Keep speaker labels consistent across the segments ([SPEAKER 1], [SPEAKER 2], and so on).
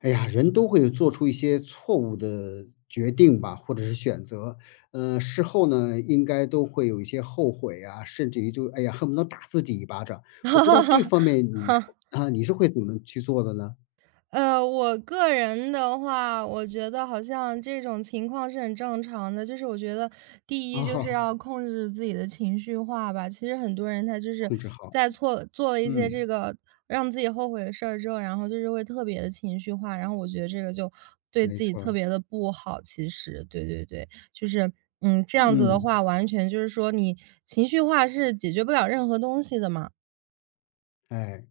[SPEAKER 1] 哎呀，人都会做出一些错误的决定吧，或者是选择。事后呢，应该都会有一些后悔啊，甚至于就哎呀，恨不得打自己一巴掌。我
[SPEAKER 2] 哈
[SPEAKER 1] 不知道这
[SPEAKER 2] 哈
[SPEAKER 1] 方面你是
[SPEAKER 2] 哈，
[SPEAKER 1] 啊，你是会怎么去做的呢？
[SPEAKER 2] 我个人的话，我觉得好像这种情况是很正常的。就是我觉得第一就是
[SPEAKER 1] 啊，
[SPEAKER 2] 要控制自己的情绪化吧。其实很多人他就是
[SPEAKER 1] 控制好，
[SPEAKER 2] 在错做了一些
[SPEAKER 1] 嗯，
[SPEAKER 2] 这个让自己后悔的事儿之后，然后就是会特别的情绪化，然后我觉得这个就对
[SPEAKER 1] 没
[SPEAKER 2] 自己
[SPEAKER 1] 错
[SPEAKER 2] 特
[SPEAKER 1] 儿
[SPEAKER 2] 别的不好，其实，对对对。就是，嗯，这样子的
[SPEAKER 1] 嗯，
[SPEAKER 2] 话，完全就是说你情绪化是解决不了任何东西的嘛，
[SPEAKER 1] 哎，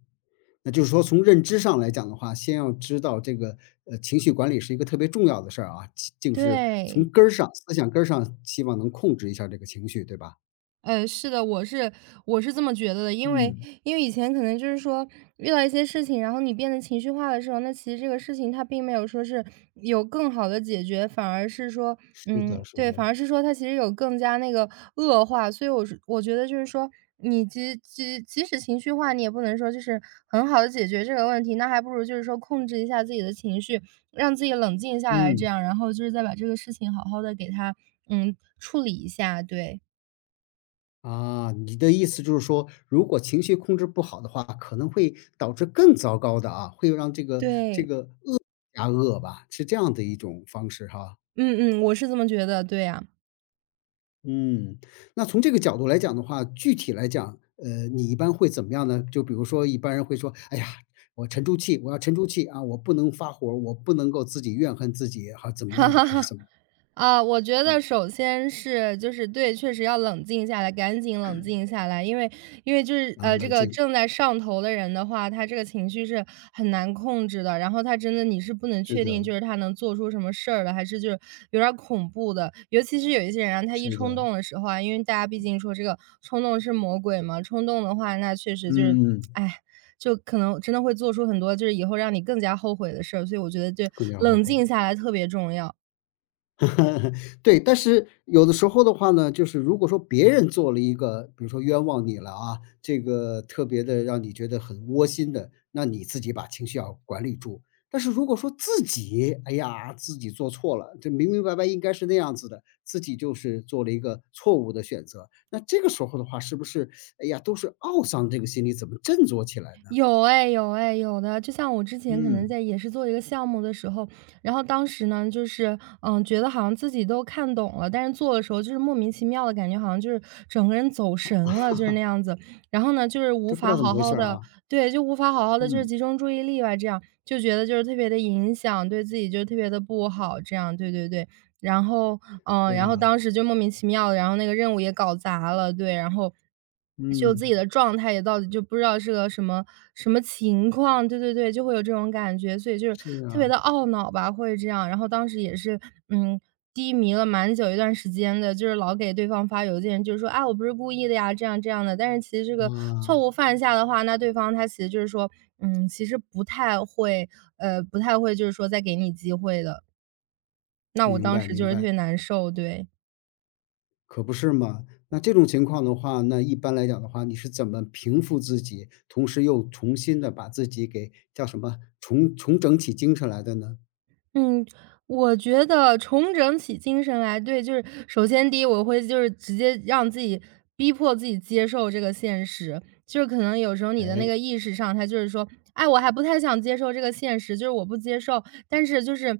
[SPEAKER 1] 那就是说从认知上来讲的话，先要知道这个情绪管理是一个特别重要的事儿啊，其就是
[SPEAKER 2] 对。
[SPEAKER 1] 从根儿上，思想根儿上，希望能控制一下这个情绪，对吧？
[SPEAKER 2] 是的，我是这么觉得的，因为
[SPEAKER 1] 嗯。
[SPEAKER 2] 因为以前可能就是说遇到一些事情，然后你变得情绪化的时候，那其实这个事情它并没有说是有更好的解决，反而是说，
[SPEAKER 1] 是的，
[SPEAKER 2] 嗯，
[SPEAKER 1] 是
[SPEAKER 2] 对，
[SPEAKER 1] 的，
[SPEAKER 2] 反而是说它其实有更加那个恶化，所以我是我觉得就是说，你即使情绪化，你也不能说就是很好的解决这个问题，那还不如就是说控制一下自己的情绪，让自己冷静下来，这
[SPEAKER 1] 嗯，
[SPEAKER 2] 样，然后就是再把这个事情好好的给它，嗯，处理一下，对。
[SPEAKER 1] 啊，你的意思就是说，如果情绪控制不好的话，可能会导致更糟糕的啊，会让这个这
[SPEAKER 2] 对，
[SPEAKER 1] 个加恶吧，是这样的一种方式哈。
[SPEAKER 2] 嗯嗯，我是这么觉得，对呀。
[SPEAKER 1] 嗯，那从这个角度来讲的话，具体来讲，你一般会怎么样呢？就比如说，一般人会说，哎呀，我沉住气，我要沉住气啊，我不能发火儿我不能够自己怨恨自己，还怎 么
[SPEAKER 2] 哈
[SPEAKER 1] 样的，
[SPEAKER 2] 哈
[SPEAKER 1] 还是
[SPEAKER 2] 哈
[SPEAKER 1] 怎么，
[SPEAKER 2] 啊，我觉得
[SPEAKER 1] 嗯，
[SPEAKER 2] 首先是就是对，确实要冷静下来，赶紧冷静下来，因为因为就是
[SPEAKER 1] 啊，
[SPEAKER 2] 这
[SPEAKER 1] 冷
[SPEAKER 2] 个
[SPEAKER 1] 静，
[SPEAKER 2] 正在上头的人的话，他这个情绪是很难控制的，然后他真的你是不能
[SPEAKER 1] 是
[SPEAKER 2] 确定，
[SPEAKER 1] 的，
[SPEAKER 2] 就是他能做出什么事儿的，还是就是有点儿恐怖的。尤其是有一些人啊，他一
[SPEAKER 1] 是
[SPEAKER 2] 冲
[SPEAKER 1] 的，
[SPEAKER 2] 动的时候啊，因为大家毕竟说这个冲动是魔鬼嘛，冲动的话，那确实就是，
[SPEAKER 1] 嗯，嗯
[SPEAKER 2] 哎，就可能真的会做出很多就是以后让你更加后悔的事儿，所以我觉得就
[SPEAKER 1] 更加后
[SPEAKER 2] 冷
[SPEAKER 1] 悔。
[SPEAKER 2] 静下来特别重要。
[SPEAKER 1] 对，但是有的时候的话呢，就是如果说别人做了一个，比如说冤枉你了啊，这个特别的让你觉得很窝心的，那你自己把情绪要管理住。但是如果说自己，哎呀，自己做错了，这明明白白应该是那样子的，自己就是做了一个错误的选择，那这个时候的话是不是，哎呀，都是懊丧这个心理怎么振作起来呢？
[SPEAKER 2] 有哎，有哎，有的。就像我之前可能
[SPEAKER 1] 嗯。
[SPEAKER 2] 在也是做一个项目的时候，然后当时呢，就是嗯，觉得好像自己都看懂了，但是做的时候就是莫名其妙的感觉，好像就是整个人走神了，就是那样子。然后呢，就是无
[SPEAKER 1] 这不知
[SPEAKER 2] 法
[SPEAKER 1] 道怎
[SPEAKER 2] 好
[SPEAKER 1] 么回
[SPEAKER 2] 好
[SPEAKER 1] 事儿
[SPEAKER 2] 的，
[SPEAKER 1] 啊。
[SPEAKER 2] 对，就无法好好的就是
[SPEAKER 1] 嗯。
[SPEAKER 2] 集中注意力吧，这样就觉得就是特别的影响，对自己就特别的不好，这样，对对对。然后，嗯，
[SPEAKER 1] 对
[SPEAKER 2] 然后
[SPEAKER 1] 呀。
[SPEAKER 2] 当时就莫名其妙的，然后那个任务也搞砸了，对，然后就
[SPEAKER 1] 嗯，
[SPEAKER 2] 自己的状态也到底就不知道是个什么情况，对对对，就会有这种感觉，所以就是
[SPEAKER 1] 是
[SPEAKER 2] 特别
[SPEAKER 1] 啊，
[SPEAKER 2] 的懊恼吧，会这样。然后当时也是，嗯，低迷了蛮久一段时间的，就是老给对方发邮件，就是说啊，我不是故意的呀，这样这样的。但是其实这个错
[SPEAKER 1] 哇。
[SPEAKER 2] 误犯下的话，那对方他其实就是说，嗯，其实不太会，呃，不太会，就是说再给你机会的。那我
[SPEAKER 1] 明
[SPEAKER 2] 当
[SPEAKER 1] 白
[SPEAKER 2] 时就
[SPEAKER 1] 明
[SPEAKER 2] 是特
[SPEAKER 1] 白，
[SPEAKER 2] 别难受，对。
[SPEAKER 1] 可不是嘛。那这种情况的话，那一般来讲的话，你是怎么平复自己，同时又重新的把自己给叫什么，重整起精神来的呢？
[SPEAKER 2] 嗯，我觉得重整起精神来，对，就是首先第一，我会就是直接让自己逼迫自己接受这个现实，就是可能有时候你的那
[SPEAKER 1] 哎，
[SPEAKER 2] 个意识上，他就是说，哎，我还不太想接受这个现实，就是我不接受，但是就是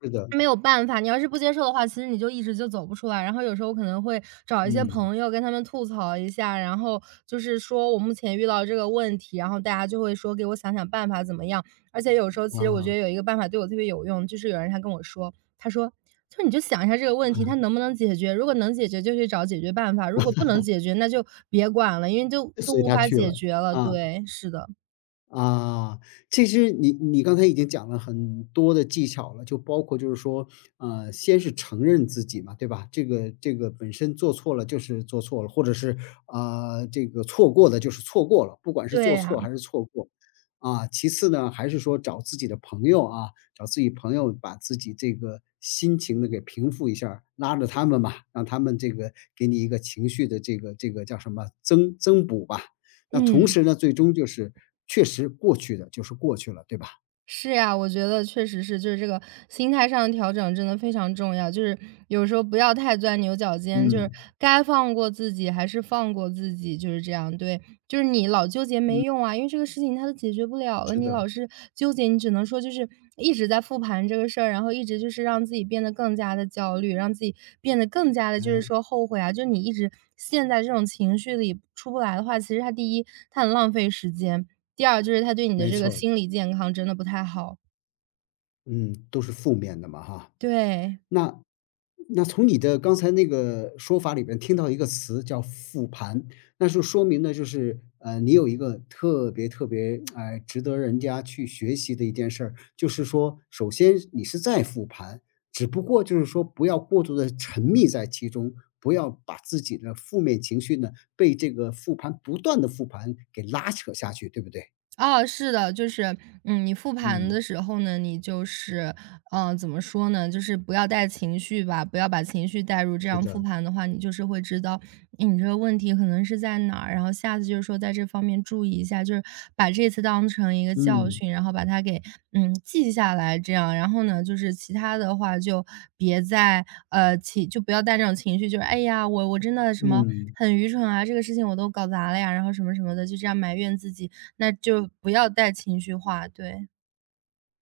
[SPEAKER 1] 是的，
[SPEAKER 2] 没有办法，你要是不接受的话，其实你就一直就走不出来。然后有时候可能会找一些
[SPEAKER 1] 嗯，
[SPEAKER 2] 朋友跟他们吐槽一下，然后就是说我目前遇到这个问题，然后大家就会说给我想想办法怎么样。而且有时候其实我觉
[SPEAKER 1] 啊，
[SPEAKER 2] 得有一个办法对我特别有用，就是有人他跟我说，他说："就你就想一下这个问题，它能不能解决？如果能解决，就去找解决办法；如果不能解决，那就别管了，因为就
[SPEAKER 1] 所
[SPEAKER 2] 都
[SPEAKER 1] 随
[SPEAKER 2] 无
[SPEAKER 1] 他
[SPEAKER 2] 法
[SPEAKER 1] 去
[SPEAKER 2] 解
[SPEAKER 1] 了，
[SPEAKER 2] 决了。"
[SPEAKER 1] 啊。
[SPEAKER 2] 对，是的，
[SPEAKER 1] 啊，其实你刚才已经讲了很多的技巧了，就包括就是说，先是承认自己嘛，对吧？这个本身做错了就是做错了，或者是这个错过的就是错过了，不管是
[SPEAKER 2] 对
[SPEAKER 1] 做
[SPEAKER 2] 呀，
[SPEAKER 1] 错还是错过。啊，其次呢，还是说找自己的朋友啊，找自己朋友把自己这个心情的给平复一下儿拉着他们吧，让他们这个给你一个情绪的这个叫什么增补吧，那同
[SPEAKER 2] 嗯。
[SPEAKER 1] 时呢，最终就是确实过去的就是过去了，对吧？
[SPEAKER 2] 是呀，我觉得确实是，就是这个心态上的调整真的非常重要。就是有时候不要太钻牛角尖，就是
[SPEAKER 1] 嗯，
[SPEAKER 2] 该放过自己还是放过自己，就是这样。对，就是你老纠结没用啊，因为这个事情它都解决不了了，
[SPEAKER 1] 是
[SPEAKER 2] 你
[SPEAKER 1] 的，
[SPEAKER 2] 老是纠结，你只能说就是一直在复盘这个事儿，然后一直就是让自己变得更加的焦虑，让自己变得更加的就是
[SPEAKER 1] 哎，
[SPEAKER 2] 说后悔啊。就是你一直陷在这种情绪里出不来的话，其实它第一，它很浪费时间。第二就是他对你的
[SPEAKER 1] 没
[SPEAKER 2] 这个
[SPEAKER 1] 错儿
[SPEAKER 2] 心理健康真的不太好，
[SPEAKER 1] 嗯，都是负面的嘛哈。
[SPEAKER 2] 对。
[SPEAKER 1] 那那从你的刚才那个说法里边听到一个词叫“复盘”，那就说明呢，就是你有一个特别特别哎，值得人家去学习的一件事儿，就是说，首先你是在复盘，只不过就是说不要过度的沉迷在其中，不要把自己的负面情绪呢被这个复盘不断的复盘给拉扯下去，对不对？
[SPEAKER 2] 哦，是的，就是，嗯，你复盘
[SPEAKER 1] 嗯，
[SPEAKER 2] 的时候呢，你就是，嗯，怎么说呢，就是不要带情绪吧，不要把情绪带入，这
[SPEAKER 1] 是
[SPEAKER 2] 样复
[SPEAKER 1] 的，
[SPEAKER 2] 盘的话，你就是会知道，诶你这个问题可能是在哪儿，然后下次就是说在这方面注意一下，就是把这次当成一个教
[SPEAKER 1] 嗯
[SPEAKER 2] 训，然后把它给嗯记下来，这样，然后呢，就是其他的话就别再呃情，就不要带那种情绪，就是哎呀，我真的什么
[SPEAKER 1] 嗯。
[SPEAKER 2] 很愚蠢啊，这个事情我都搞砸了呀，然后什么什么的，就这样埋怨自己。那就不要带情绪化，对。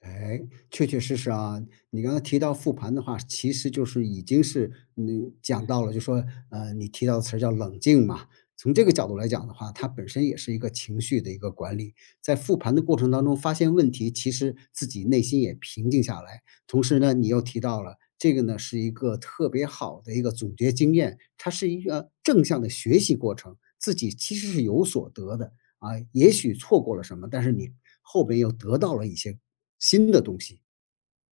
[SPEAKER 1] 哎，确确实实啊，你刚才提到复盘的话，其实就是已经是讲到了，就说你提到的词儿叫冷静嘛。从这个角度来讲的话，它本身也是一个情绪的一个管理。在复盘的过程当中，发现问题，其实自己内心也平静下来。同时呢，你又提到了这个呢，是一个特别好的一个总结经验，它是一个正向的学习过程，自己其实是有所得的。啊，也许错过了什么，但是你后边又得到了一些新的东西。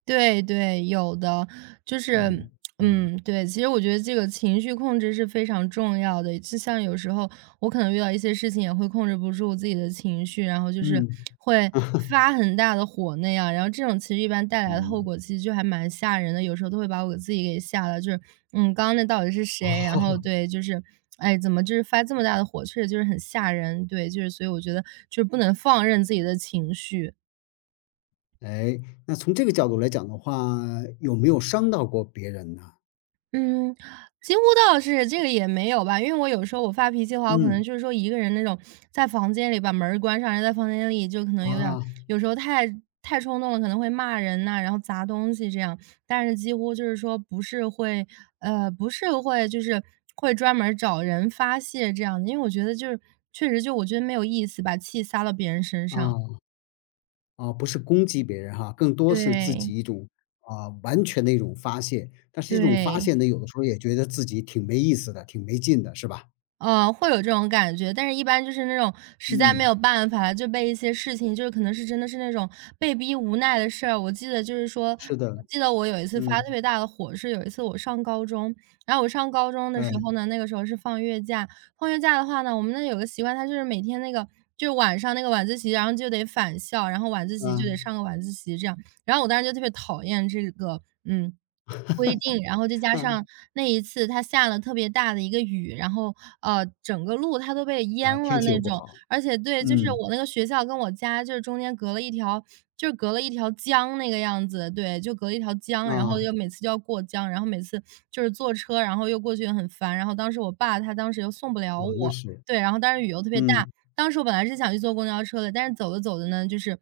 [SPEAKER 2] 对对，有的。就是
[SPEAKER 1] 嗯嗯
[SPEAKER 2] 嗯，对，其实我觉得这个情绪控制是非常重要的。就像有时候我可能遇到一些事情也会控制不住自己的情绪，然后就是
[SPEAKER 1] 嗯。
[SPEAKER 2] 会 发很大的火那样，然后这种其实一般带来的后
[SPEAKER 1] 嗯。
[SPEAKER 2] 果其实就还蛮吓人的，有时候都会把我自己给吓了，就是嗯，刚刚那到底是谁？然后
[SPEAKER 1] 哦，
[SPEAKER 2] 对，就是哎，怎么就是发这么大的火，确实就是很吓人，对，就是所以我觉得就是不能放任自己的情绪。
[SPEAKER 1] 哎，那从这个角度来讲的话，有没有伤到过别人呢？
[SPEAKER 2] 嗯，几乎倒是这个也没有吧，因为我有时候我发脾气的话，我可能
[SPEAKER 1] 嗯。
[SPEAKER 2] 就是说一个人那种在房间里把门儿关上，然后在房间里就可能有点儿
[SPEAKER 1] 啊，
[SPEAKER 2] 有时候太冲动了，可能会骂人呐、然后砸东西这样。但是几乎就是说不是会，呃，不是会就是会专门儿找人发泄这样的，因为我觉得就是确实就我觉得没有意思，把气撒到别人身上。
[SPEAKER 1] 啊，啊，不是攻击别人哈，更多是自
[SPEAKER 2] 对
[SPEAKER 1] 己一种，啊，完全的一种发泄，但是这种发
[SPEAKER 2] 对。
[SPEAKER 1] 泄呢，有的时候也觉得自己挺没意思的，挺没劲的，是吧？
[SPEAKER 2] 会有这种感觉，但是一般就是那种实在没
[SPEAKER 1] 嗯。
[SPEAKER 2] 有办法了，就被一些事情，就是可能是真的是那种被逼无奈的事儿。我记得就是说，
[SPEAKER 1] 是
[SPEAKER 2] 我
[SPEAKER 1] 的，
[SPEAKER 2] 记得我有一次发
[SPEAKER 1] 嗯，
[SPEAKER 2] 特别大的火，是有一次我上高中，然后我上高中的
[SPEAKER 1] 哎，
[SPEAKER 2] 时候呢，那个时候是放月假，放月假的话呢，我们那有个习惯，它就是每天那个就是晚上那个晚自习，然后就得返校，然后晚自习就
[SPEAKER 1] 啊，
[SPEAKER 2] 得上个晚自习这样，然后我当时就特别讨厌这个，嗯。规定，然后再加
[SPEAKER 1] 啊，
[SPEAKER 2] 上 那一次它下了特别大的一个雨，然后，整个路它都被淹
[SPEAKER 1] 啊，天
[SPEAKER 2] 了
[SPEAKER 1] 气
[SPEAKER 2] 那
[SPEAKER 1] 又不
[SPEAKER 2] 种。
[SPEAKER 1] 好，
[SPEAKER 2] 而且对，就是
[SPEAKER 1] 嗯。
[SPEAKER 2] 我那个学校跟我家就是中间隔了一条就是隔了一条江那个样子，对，就隔了一条江，然后
[SPEAKER 1] 啊，
[SPEAKER 2] 又每次就要过江，然后每次就是坐车，然后又过去也很烦。然后当时我爸他当时又送不了
[SPEAKER 1] 哦，那
[SPEAKER 2] 我，
[SPEAKER 1] 是，
[SPEAKER 2] 对，然后当时雨又特别大，
[SPEAKER 1] 嗯，
[SPEAKER 2] 当时我本来是想去坐公交车的，但是走着走着呢，就是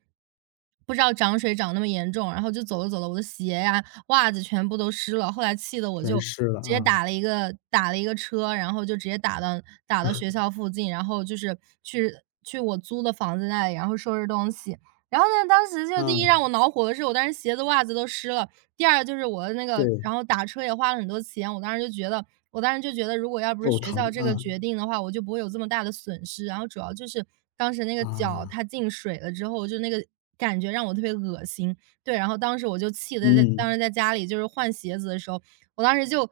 [SPEAKER 2] 不知道涨水涨那么严重，然后就走着走着我的鞋呀，袜子全部都湿了。后来气得我就
[SPEAKER 1] 全湿了
[SPEAKER 2] 直接
[SPEAKER 1] 啊，
[SPEAKER 2] 打了一个车，然后就直接打到学 校附近，然后就是去去我租的房子那里，然后收拾东西。然后呢，当时就第
[SPEAKER 1] 啊，
[SPEAKER 2] 一让我恼火的是，我当时鞋子、袜子都湿了；第二就是我的那个，
[SPEAKER 1] 对，
[SPEAKER 2] 然后打车也花了很多钱，我当时就觉得，我当时就觉得，如果要不是
[SPEAKER 1] 肉
[SPEAKER 2] 学校
[SPEAKER 1] 疼，
[SPEAKER 2] 这个
[SPEAKER 1] 啊，
[SPEAKER 2] 决定的话，我就不会有这么大的损失。然后主要就是当时那个脚
[SPEAKER 1] 啊，
[SPEAKER 2] 它进水了之后，就那个感觉让我特别恶心，对，然后当时我就气的在当
[SPEAKER 1] 嗯，
[SPEAKER 2] 时在家里就是换鞋子的时候，我当时就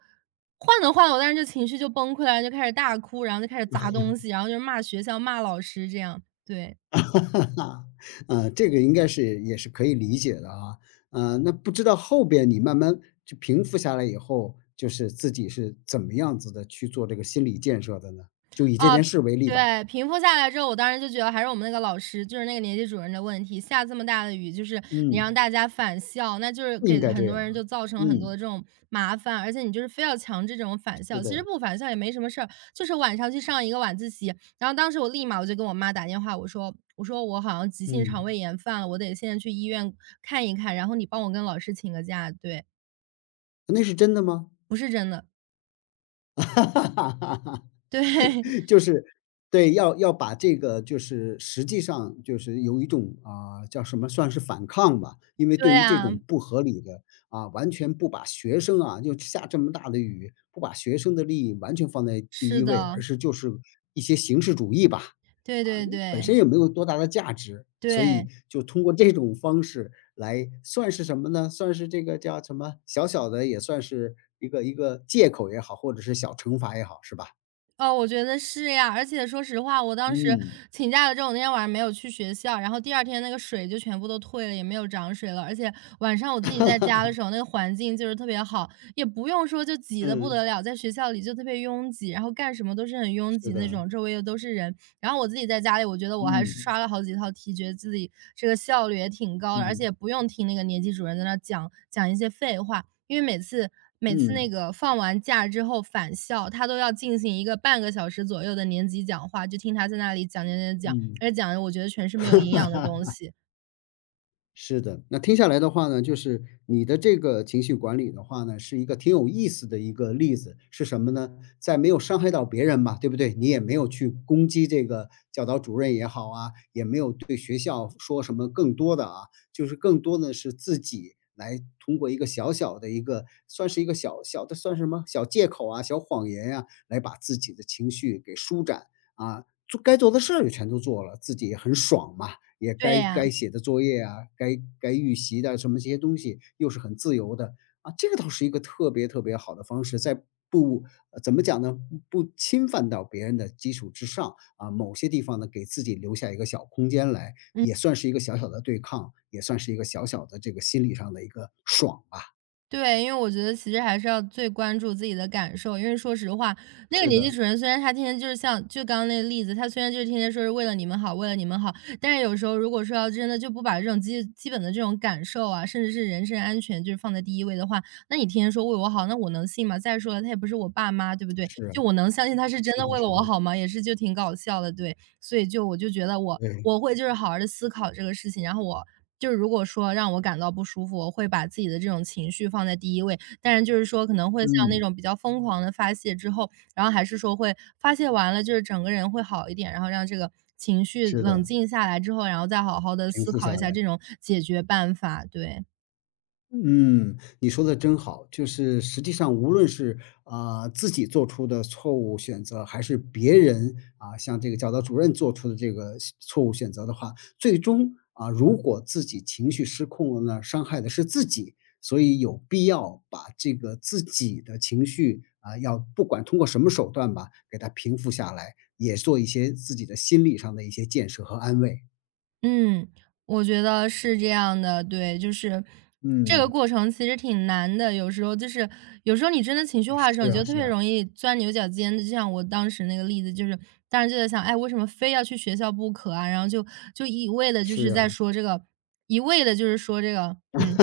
[SPEAKER 2] 换着换着，我当时就情绪就崩溃了，就开始大哭，然后就开始砸东西，然后就是骂学校、骂老师这样，对。
[SPEAKER 1] 啊，这个应该是也是可以理解的啊，那不知道后边你慢慢就平复下来以后，就是自己是怎么样子的去做这个心理建设的呢？就以这
[SPEAKER 2] 啊，
[SPEAKER 1] 件事为例吧，
[SPEAKER 2] 对，平复下来之后，我当时就觉得还是我们那个老师，就是那个年级主任的问题。下这么大的雨，就是你让
[SPEAKER 1] 嗯，
[SPEAKER 2] 大家返校，那就是
[SPEAKER 1] 应
[SPEAKER 2] 给
[SPEAKER 1] 该这
[SPEAKER 2] 很多
[SPEAKER 1] 样
[SPEAKER 2] 人就
[SPEAKER 1] 啊
[SPEAKER 2] 造成了很多
[SPEAKER 1] 嗯，
[SPEAKER 2] 的这种麻烦，而且你就是非要强制这种返
[SPEAKER 1] 是
[SPEAKER 2] 校，其
[SPEAKER 1] 的，
[SPEAKER 2] 实不返校也没什么事儿，就是晚上去上一个晚自习。然后当时我立马我就跟我妈打电话，我说我好像急性肠
[SPEAKER 1] 嗯，
[SPEAKER 2] 胃炎犯了，我得现在去医院看一看，然后你帮我跟老师请个假。对，
[SPEAKER 1] 那是真的吗？
[SPEAKER 2] 不是真的，
[SPEAKER 1] 哈哈哈
[SPEAKER 2] 对
[SPEAKER 1] 就 是对，要把这个就是实际上就是有一种，啊，叫什么算是反抗吧。因为对
[SPEAKER 2] 对
[SPEAKER 1] 于这
[SPEAKER 2] 啊，
[SPEAKER 1] 种不合理的，啊，完全不把学生啊，就下这么大的雨，不把学生的利益完全放在第
[SPEAKER 2] 是
[SPEAKER 1] 一位，而
[SPEAKER 2] 的，
[SPEAKER 1] 是就是一些形式主义吧，
[SPEAKER 2] 对对
[SPEAKER 1] 本
[SPEAKER 2] 对
[SPEAKER 1] 身也没有多大的价值。所以
[SPEAKER 2] 对。
[SPEAKER 1] 就通过这种方式来算是什么呢？算是这个叫什么，小小的也算是一个借口也好，或者是小惩罚也好，是吧？
[SPEAKER 2] 哦，我觉得是呀，而且说实话，我当时
[SPEAKER 1] 嗯，
[SPEAKER 2] 请假了之后，我那天晚上没有去学校，然后第二天那个水就全部都退了，也没有涨水了。而且晚上我自己在家的时候，那个环境就是特别好，也不用说就挤得不
[SPEAKER 1] 嗯。
[SPEAKER 2] 得了，在学校里就特别拥挤，然后干什么都是很拥
[SPEAKER 1] 是
[SPEAKER 2] 挤那
[SPEAKER 1] 的，
[SPEAKER 2] 种，周围又都是人。然后我自己在家里，我觉得我还
[SPEAKER 1] 嗯，
[SPEAKER 2] 刷了好几套题，觉得自己这个效率也挺高的，而且
[SPEAKER 1] 嗯，
[SPEAKER 2] 也不用听那个年级主任在那讲讲一些废话。因为每次那
[SPEAKER 1] 嗯，
[SPEAKER 2] 个放完假之后返校，他都要进行一个半个小时左右的年级讲话，就听他在那里讲讲讲讲，
[SPEAKER 1] 嗯。
[SPEAKER 2] 而且讲的我觉得全是没有营 养的东西。
[SPEAKER 1] 是的，那听下来的话呢，就是你的这个情绪管理的话呢，是一个挺有意思的一个例子，是什么呢？在没有伤害到别人嘛，对不对？你也没有去攻击这个教导主任也好啊，也没有对学校说什么更多的啊，就是更多的是自己来通过一个小小的一个，算是一个小小的算是什么小借口啊、小谎言呀、来把自己的情绪给舒展啊，做该做的事儿也全都做了，自己也很爽嘛。也
[SPEAKER 2] 对
[SPEAKER 1] 该
[SPEAKER 2] 呀，
[SPEAKER 1] 该写的作业啊，该预习的什么这些东西又是很自由的啊，这个倒是一个特别特别好的方式，在不怎么讲呢，不侵犯到别人的基础之上啊，某些地方呢给自己留下一个小空间来，
[SPEAKER 2] 嗯。
[SPEAKER 1] 也算是一个小小的对抗，也算是一个小小的这个心理上的一个爽吧。
[SPEAKER 2] 对，因为我觉得其实还是要最关注自己的感受，因为说实话，那个
[SPEAKER 1] 是
[SPEAKER 2] 年纪
[SPEAKER 1] 的，
[SPEAKER 2] 主任虽然他天天就是像就刚刚那个例子，他虽然就是天天说是为了你们好，为了你们好，但是有时候如果说要真的就不把这种基本的这种感受啊，甚至是人身安全就是放在第一位的话，那你天天说为我好，那我能信吗？再说了，他也不是我爸妈，对不对？
[SPEAKER 1] 是啊
[SPEAKER 2] 就我能相信他是真
[SPEAKER 1] 是
[SPEAKER 2] 的
[SPEAKER 1] 的，
[SPEAKER 2] 为了
[SPEAKER 1] 是
[SPEAKER 2] 我
[SPEAKER 1] 的，
[SPEAKER 2] 好吗？也是就挺搞笑的，对。所以就我就觉得我
[SPEAKER 1] 对，
[SPEAKER 2] 我会就是好好的思考这个事情，然后我就是如果说让我感到不舒服，我会把自己的这种情绪放在第一位。但是就是说可能会像那
[SPEAKER 1] 嗯，
[SPEAKER 2] 种比较疯狂的发泄之后，然后还是说会发泄完了，就是整个人会好一点，然后让这个情绪
[SPEAKER 1] 是
[SPEAKER 2] 冷
[SPEAKER 1] 的，
[SPEAKER 2] 静下来之后，然后再好好的
[SPEAKER 1] 平
[SPEAKER 2] 思
[SPEAKER 1] 复
[SPEAKER 2] 考
[SPEAKER 1] 下
[SPEAKER 2] 一下这
[SPEAKER 1] 来。
[SPEAKER 2] 种解决办法，对。
[SPEAKER 1] 嗯，你说的真好。就是实际上无论是，啊，自己做出的错误选择，还是别人，啊，像这个教导主任做出的这个选错误选择的话，最终，啊，如果自己情绪失控了呢，伤害的是自己。所以有必要把这个自己的情绪，啊，要不管通过什么手段吧，给它平复下来，也做一些自己的心理上的一些建设和安慰。
[SPEAKER 2] 嗯，我觉得是这样的，对，就是这个
[SPEAKER 1] 嗯，
[SPEAKER 2] 过程其实挺难的，有时候你真的情绪
[SPEAKER 1] 啊
[SPEAKER 2] 化的时候，
[SPEAKER 1] 是
[SPEAKER 2] 你就
[SPEAKER 1] 啊
[SPEAKER 2] 特
[SPEAKER 1] 是
[SPEAKER 2] 别
[SPEAKER 1] 啊，
[SPEAKER 2] 容易钻牛角尖的。就像我当时那个例子，就是当时就在想，哎，为什么非要去学校不可啊？然后就一味的就
[SPEAKER 1] 是
[SPEAKER 2] 是在
[SPEAKER 1] 啊，
[SPEAKER 2] 说这个，一味的就是说这个，嗯，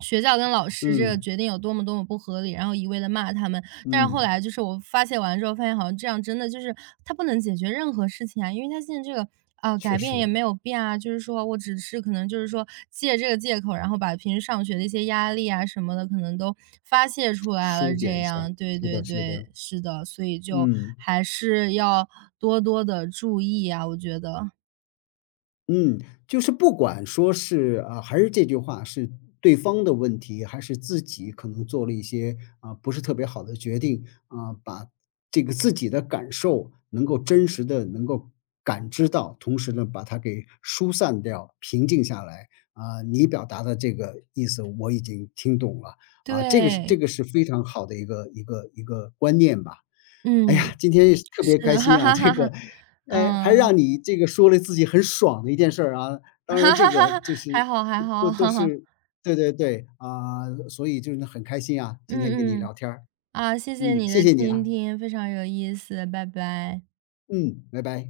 [SPEAKER 2] 学校跟老师这个
[SPEAKER 1] 嗯，
[SPEAKER 2] 决定有多么多么不合理，然后一味的骂他们。但是后
[SPEAKER 1] 嗯。
[SPEAKER 2] 来就是我发泄完之后，发现好像这样真的就是它不能解决任何事情啊，因为它现在这个啊改
[SPEAKER 1] 确
[SPEAKER 2] 变也
[SPEAKER 1] 实，
[SPEAKER 2] 没有变啊，就是说我只是可能就是说借这个借口，然后把平时上学的一些压力啊什么的，可能都发泄出来了。
[SPEAKER 1] 疏解
[SPEAKER 2] 这
[SPEAKER 1] 一下，
[SPEAKER 2] 样，对
[SPEAKER 1] 是
[SPEAKER 2] 对
[SPEAKER 1] 的是
[SPEAKER 2] 对，
[SPEAKER 1] 的，
[SPEAKER 2] 是的，所以就
[SPEAKER 1] 嗯，
[SPEAKER 2] 还是要多多的注意啊，我觉得。
[SPEAKER 1] 嗯，就是不管说是啊，还是这句话，是对方的问题，还是自己可能做了一些，啊，不是特别好的决定，啊，把这个自己的感受能够真实的能够感知到，同时呢，把它给疏散掉、平静下来。啊，你表达的这个意思我已经听懂了，啊，这个是
[SPEAKER 2] 对，
[SPEAKER 1] 这个是非常好的一个观念吧。哎呀，
[SPEAKER 2] 嗯，
[SPEAKER 1] 今天也是特
[SPEAKER 2] 是
[SPEAKER 1] 别开
[SPEAKER 2] 的，哈
[SPEAKER 1] 心啊，
[SPEAKER 2] 哈
[SPEAKER 1] 这
[SPEAKER 2] 哈哈，
[SPEAKER 1] 个，哎，还
[SPEAKER 2] 嗯，
[SPEAKER 1] 让你这个说了自己很爽的一件事儿啊。当
[SPEAKER 2] 哈
[SPEAKER 1] 然这
[SPEAKER 2] 哈哈
[SPEAKER 1] 个
[SPEAKER 2] 哈
[SPEAKER 1] 就
[SPEAKER 2] 还
[SPEAKER 1] 是
[SPEAKER 2] 好还
[SPEAKER 1] 都
[SPEAKER 2] 好，
[SPEAKER 1] 都
[SPEAKER 2] 哈哈，
[SPEAKER 1] 是对对对，啊，所以就是很开心啊，今天跟你
[SPEAKER 2] 嗯嗯。
[SPEAKER 1] 聊天儿。
[SPEAKER 2] 啊，谢谢
[SPEAKER 1] 嗯，
[SPEAKER 2] 你
[SPEAKER 1] 谢
[SPEAKER 2] 的
[SPEAKER 1] 谢你
[SPEAKER 2] 倾
[SPEAKER 1] 啊，
[SPEAKER 2] 听，非常有意思，拜拜。
[SPEAKER 1] 嗯，拜拜。